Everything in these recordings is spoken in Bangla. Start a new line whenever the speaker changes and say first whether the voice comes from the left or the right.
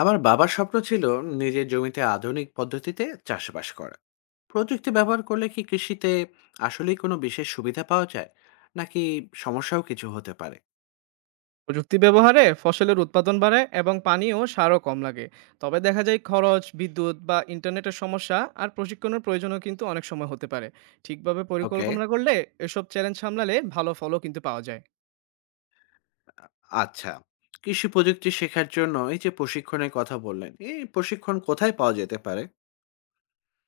left: আমার বাবার স্বপ্ন ছিল নিজের জমিতে আধুনিক পদ্ধতিতে চাষবাস করা। প্রযুক্তি ব্যবহার করলে কি কৃষিতে আসলেই কোনো বিশেষ সুবিধা পাওয়া যায়, নাকি সমস্যাও কিছু হতে পারে?
right: প্রযুক্তি ব্যবহারে ফসলের উৎপাদন বাড়ায় এবং পানি ও সারও কম লাগে। তবে দেখা যায় খরচ, বিদ্যুৎ বা ইন্টারনেটের সমস্যা আর প্রশিক্ষণের প্রয়োজনও কিন্তু অনেক সময় হতে পারে। ঠিকভাবে
left: ওকে।
right: পরিকল্পনা করলে এসব চ্যালেঞ্জ সামলালে ভালো ফলও কিন্তু পাওয়া যায়।
left: আচ্ছা, কৃষি প্রযুক্তি শেখার জন্য এই যে প্রশিক্ষণের কথা বললেন, এই প্রশিক্ষণ কোথায় পাওয়া যেতে পারে?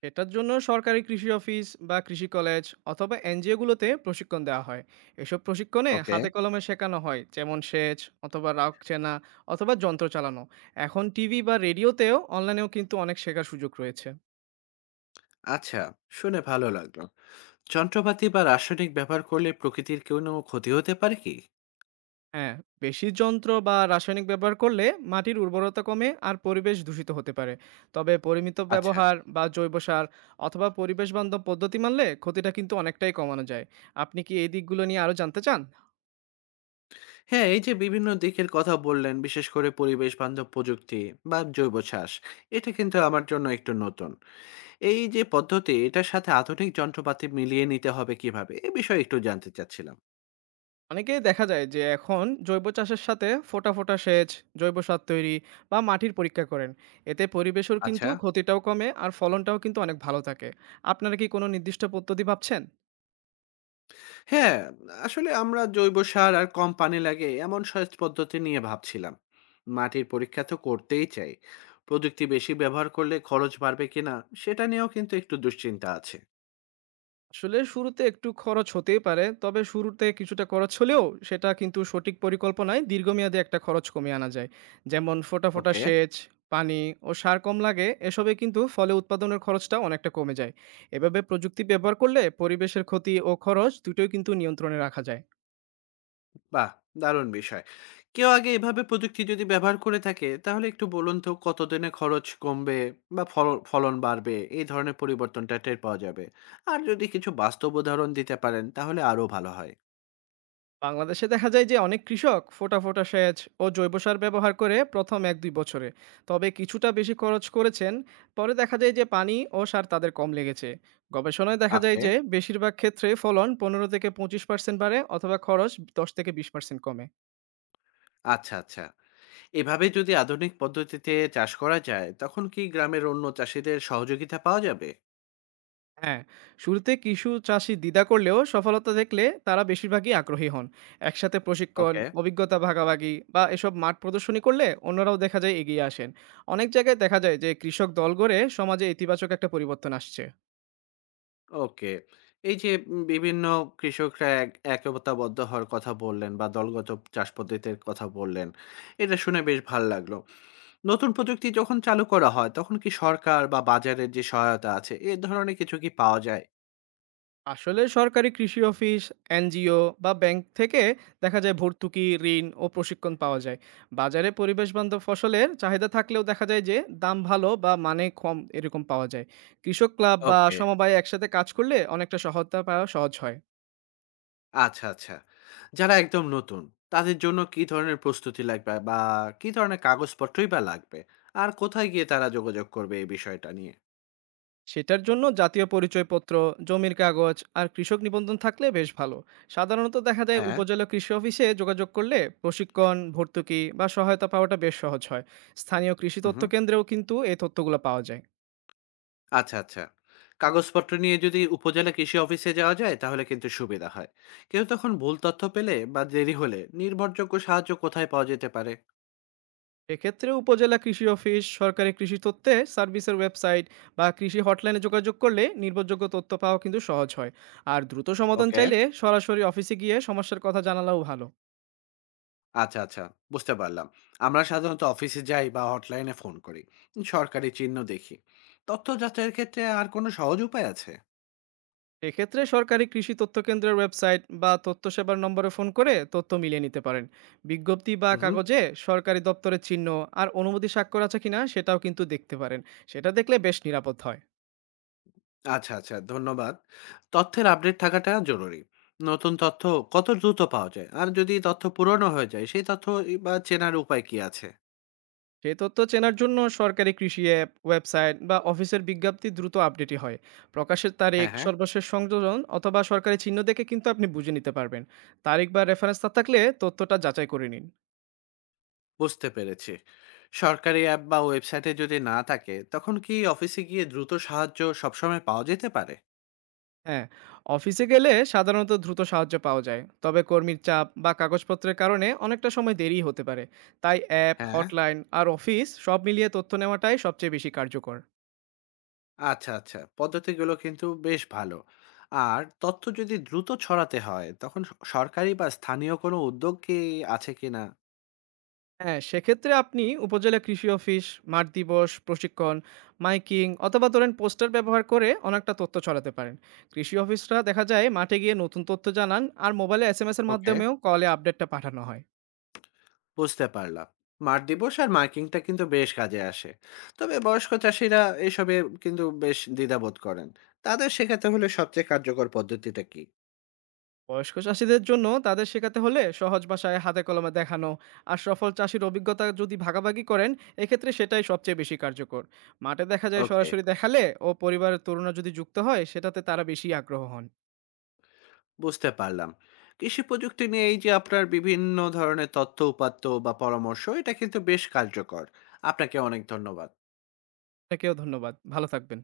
right: এটার জন্য সরকারি কৃষি অফিস বা কৃষি কলেজ অথবা এনজিওগুলোতে প্রশিক্ষণ দেওয়া হয়। এসব প্রশিক্ষণে
left: ওকে।
right: হাতে কলমে শেখানো হয়, যেমন সেচ অথবা রাগ চেনা অথবা যন্ত্র চালানো। এখন টিভি বা রেডিওতেও, অনলাইনেও কিন্তু অনেক শেখার সুযোগ রয়েছে।
left: আচ্ছা, শুনে ভালো লাগলো। যন্ত্রপাতি বা রাসায়নিক ব্যবহার করলে প্রকৃতির কোনো ক্ষতি হতে পারে কি?
right: হ্যাঁ, বেশি যন্ত্র বা রাসায়নিক ব্যবহার করলে মাটির উর্বরতা কমে আর পরিবেশ দূষিত হতে পারে। তবে পরিমিত
left: আচ্ছা।
right: ব্যবহার বা জৈব সার অথবা পরিবেশ বান্ধব পদ্ধতি মানলে ক্ষতিটা কিন্তু অনেকটাই কমানো যায়। আপনি কি এই দিকগুলো নিয়ে আরো জানতে চান?
left: হ্যাঁ, এই যে বিভিন্ন দিকের কথা বললেন, বিশেষ করে পরিবেশ বান্ধব প্রযুক্তি বা জৈব চাষ, এটা কিন্তু আমার জন্য একটু নতুন। এই যে পদ্ধতি, এটার সাথে আধুনিক যন্ত্রপাতি মিলিয়ে নিতে হবে কিভাবে? এ বিষয়ে একটু জানতে চাচ্ছিলাম।
right: অনেকেই দেখা যায় যে এখন জৈব চাষের সাথে ফোটা ফোটা সেচ, জৈব সার তৈরি বা মাটির পরীক্ষা করেন। এতে পরিবেশের
left: আচ্ছা,
right: কিন্তু ক্ষতিটাও কমে আর ফলনটাও কিন্তু অনেক ভালো থাকে। আপনারা কি কোনো নির্দিষ্ট পদ্ধতি ভাবছেন?
left: হ্যাঁ, আসলে আমরা জৈব সার আর কম পানি লাগে এমন সেচ পদ্ধতি নিয়ে ভাবছিলাম। মাটির পরীক্ষা তো করতেই চাই। প্রযুক্তি বেশি ব্যবহার করলে খরচ বাড়বে কিনা সেটা নিয়েও কিন্তু একটু দুশ্চিন্তা আছে।
right: আসলে শুরুতে একটু খরচ হতেই পারে। তবে শুরুতে কিছুটা খরচ হলেও সেটা কিন্তু সঠিক পরিকল্পনায় দীর্ঘমেয়াদে একটা খরচ কমিয়ে আনা যায়। যেমন ফোঁটা, ফোঁটা
left: ওকে।
right: সেচ, পানি ও সার কম লাগে। এসবে কিন্তু ফলে উৎপাদনের খরচটা অনেকটা কমে যায়। এভাবে প্রযুক্তি ব্যবহার করলে পরিবেশের ক্ষতি ও খরচ দুটোই কিন্তু নিয়ন্ত্রণে রাখা যায়।
left: বাহ! দারুণ বিষয়। কেউ আগে এভাবে প্রযুক্তি যদি ব্যবহার করে থাকে, তাহলে একটু বলুন তো কতদিনে খরচ কমবে বা ফল ফলন বাড়বে? এই ধরনের পরিবর্তনটা টের পাওয়া যাবে। আর যদি কিছু বাস্তব উদাহরণ দিতে পারেন তাহলে আরো ভালো হয়।
right: বাংলাদেশে দেখা যায় যে অনেক কৃষক ফোটা ফোটা সেচ ও জৈব সার ব্যবহার করে প্রথম 1-2 বছরে তবে কিছুটা বেশি খরচ করেছেন। পরে দেখা যায় যে পানি ও সার তাদের কম লেগেছে। গবেষণায় দেখা যায়
left: ওকে,
right: যে বেশিরভাগ ক্ষেত্রে ফলন 15-25% বাড়ে অথবা খরচ 10-20% কমে।
left: আচ্ছা, আচ্ছা। এভাবে যদি আধুনিক পদ্ধতিতে চাষ করা যায়, তখন কি গ্রামের অন্য চাষীদের সহযোগিতা পাওয়া যাবে?
right: হ্যাঁ, শুরুতে কিছু চাষি দ্বিধা করলেও সফলতা দেখলে তারা বেশিরভাগই আগ্রহী হন। একসাথে প্রশিক্ষণ,
left: ওকে।
right: অভিজ্ঞতা ভাগাভাগি বা এসব মাঠ প্রদর্শনী করলে অন্যরাও দেখা যায় এগিয়ে আসেন। অনেক জায়গায় দেখা যায় যে কৃষক দল গড়ে সমাজে ইতিবাচক একটা পরিবর্তন আসছে।
left: ওকে। এই যে বিভিন্ন কৃষকরা একতাবদ্ধ হওয়ার কথা বললেন বা দলগত চাষ পদ্ধতির কথা বললেন। এটা শুনে বেশ ভাল লাগলো। নতুন প্রযুক্তি যখন চালু করা হয় তখন কি সরকার বা বাজারের যে সহায়তা আছে এ ধরনের কিছু কি পাওয়া যায়?
right: আসলে সরকারি কৃষি অফিস, এনজিও বা ব্যাংক থেকে দেখা যায় ভর্তুকি, ঋণ ও প্রশিক্ষণ পাওয়া যায়। বাজারে পরিবেশ বান্ধব ফসলের চাহিদা থাকলেও দেখা যায় যে দাম ভালো বা মানে কম এরকম পাওয়া যায়। কৃষক ক্লাব বা
left: ওকে।
right: সমবায় একসাথে কাজ করলে অনেকটা সহায়তা পাওয়া সহজ হয়।
left: আচ্ছা, আচ্ছা। যারা একদম নতুন তাদের জন্য কি ধরনের প্রস্তুতি লাগবে বা কি ধরনের কাগজপত্রই বা লাগবে? আর কোথায় গিয়ে তারা যোগাযোগ করবে এই বিষয়টা নিয়ে?
right: সেটার জন্য জাতীয় পরিচয়পত্র, জমির কাগজ আর কৃষক নিবন্ধন থাকলে বেশ ভালো। সাধারণত দেখা যায়
left: হ্যাঁ।
right: উপজেলা কৃষি অফিসে যোগাযোগ করলে প্রশিক্ষণ, ভর্তুকি বা সহায়তা পাওয়াটা বেশ সহজ হয়। স্থানীয় কৃষি
left: হুম,
right: তথ্য
left: হুম।
right: কেন্দ্রেও কিন্তু এই তথ্যগুলো পাওয়া যায়।
left: আচ্ছা, আচ্ছা। কাগজপত্র নিয়ে যদি উপজেলা কৃষি অফিসে যাওয়া যায় তাহলে কিন্তু সুবিধা হয়। কেউ তখন ভুল তথ্য পেলে বা দেরি হলে নির্ভরযোগ্য সাহায্য কোথায় পাওয়া যেতে পারে?
right: এক্ষেত্রে উপজেলা কৃষি অফিস, সরকারি কৃষি তথ্যে সার্ভিসের ওয়েবসাইট বা কৃষি হটলাইনে যোগাযোগ করলে নির্ভরযোগ্য তথ্য পাওয়া কিন্তু সহজ হয়। আর দ্রুত সমাধান
left: ওকে।
right: চাইলে সরাসরি অফিসে গিয়ে সমস্যার কথা জানালেও ভালো।
left: আচ্ছা, আচ্ছা। বুঝতে পারলাম। আমরা সাধারণত অফিসে যাই বা হটলাইনে ফোন করি। সরকারি চিহ্ন দেখি। তথ্য যাচাইয়ের ক্ষেত্রে আর কোনো সহজ উপায় আছে?
right: এক্ষেত্রে সরকারি কৃষি তথ্য কেন্দ্রের ওয়েবসাইট বা তথ্য সেবার নম্বরে ফোন করে তথ্য মিলিয়ে নিতে পারেন। বিজ্ঞপ্তি বা
left: উহু।
right: কাগজে সরকারি দপ্তরের চিহ্ন আর অনুমতি স্বাক্ষর আছে কিনা সেটাও কিন্তু দেখতে পারেন। সেটা দেখলে বেশ নিরাপদ হয়।
left: আচ্ছা, আচ্ছা। ধন্যবাদ। তথ্যের আপডেট থাকাটা জরুরি। নতুন তথ্য কত দ্রুত পাওয়া যায়? আর যদি তথ্য পুরনো হয়ে যায় সেই তথ্য ই বা চেনার উপায় কি আছে?
right: সেই তথ্য চেনার জন্য সরকারি কৃষি অ্যাপ, ওয়েবসাইট বা অফিসের বিজ্ঞপ্তি দ্রুত আপডেটই হয়। প্রকাশের তারিখ,
left: হ্যাঁ, হ্যাঁ।
right: সর্বশেষ সংযোজন অথবা সরকারি চিহ্ন দেখে কিন্তু আপনি বুঝে নিতে পারবেন। তারিখ বা রেফারেন্স না থাকলে তথ্যটা যাচাই করে নিন।
left: বুঝতে পেরেছি। সরকারি অ্যাপ বা ওয়েবসাইটে যদি না থাকে তখন কি অফিসে গিয়ে দ্রুত সাহায্য সবসময় পাওয়া যেতে পারে?
right: হ্যাঁ, অফিসে গেলে সাধারণত দ্রুত সাহায্য পাওয়া যায়, তবে কর্মীর চাপ বা কাগজপত্রের কারণে অনেকটা সময় দেরি হতে পারে। তাই অ্যাপ,
left: হ্যাঁ।
right: হটলাইন আর অফিস সব মিলিয়ে তথ্য নেওয়াটাই সবচেয়ে বেশি কার্যকর।
left: আচ্ছা, আচ্ছা, পদ্ধতিগুলো কিন্তু বেশ ভালো। আর তথ্য যদি দ্রুত ছড়াতে হয় তখন সরকারি বা স্থানীয় কোনো উদ্যোগ কি আছে কিনা?
right: হ্যাঁ, সেক্ষেত্রে আপনি উপজেলা কৃষি অফিস, মাঠ দিবস, প্রশিক্ষণ, মাইকিং অথবা ধরেন পোস্টার ব্যবহার করে অনেকটা তথ্য ছড়াতে পারেন। কৃষি অফিসরা দেখা যায় মাঠে গিয়ে নতুন তথ্য জানান আর মোবাইলে এসএমএস এর
left: ওকে।
right: মাধ্যমেও, কলে আপডেটটা পাঠানো হয়।
left: বুঝতে পারলাম। মাঠ দিবস আর মার্কিংটা কিন্তু বেশ কাজে আসে। তবে বয়স্ক চাষিরা এসবে কিন্তু বেশ দ্বিধাবোধ করেন। তাদের শেখাতে হলে সবচেয়ে কার্যকর পদ্ধতিটা কি?
right: বয়স্ক চাষীদের জন্য তাদের শেখাতে হলে সহজ ভাষায় হাতে কলমে দেখানো আর সফল চাষীর অভিজ্ঞতা যদি ভাগাভাগি করেন, এক্ষেত্রে সেটাই সবচেয়ে বেশি কার্যকর। মাঠে দেখা যায়
left: ওকে।
right: সরাসরি দেখালে ও পরিবারের তরুণরা যদি যুক্ত হয় সেটাতে তারা বেশি আগ্রহ হন।
left: বুঝতে পারলাম। কৃষি প্রযুক্তি নিয়ে এই যে আপনার বিভিন্ন ধরনের তথ্য উপাত্ত বা পরামর্শ, এটা কিন্তু বেশ কার্যকর। আপনাকে অনেক ধন্যবাদ।
right: আপনাকেও ধন্যবাদ। ভালো থাকবেন।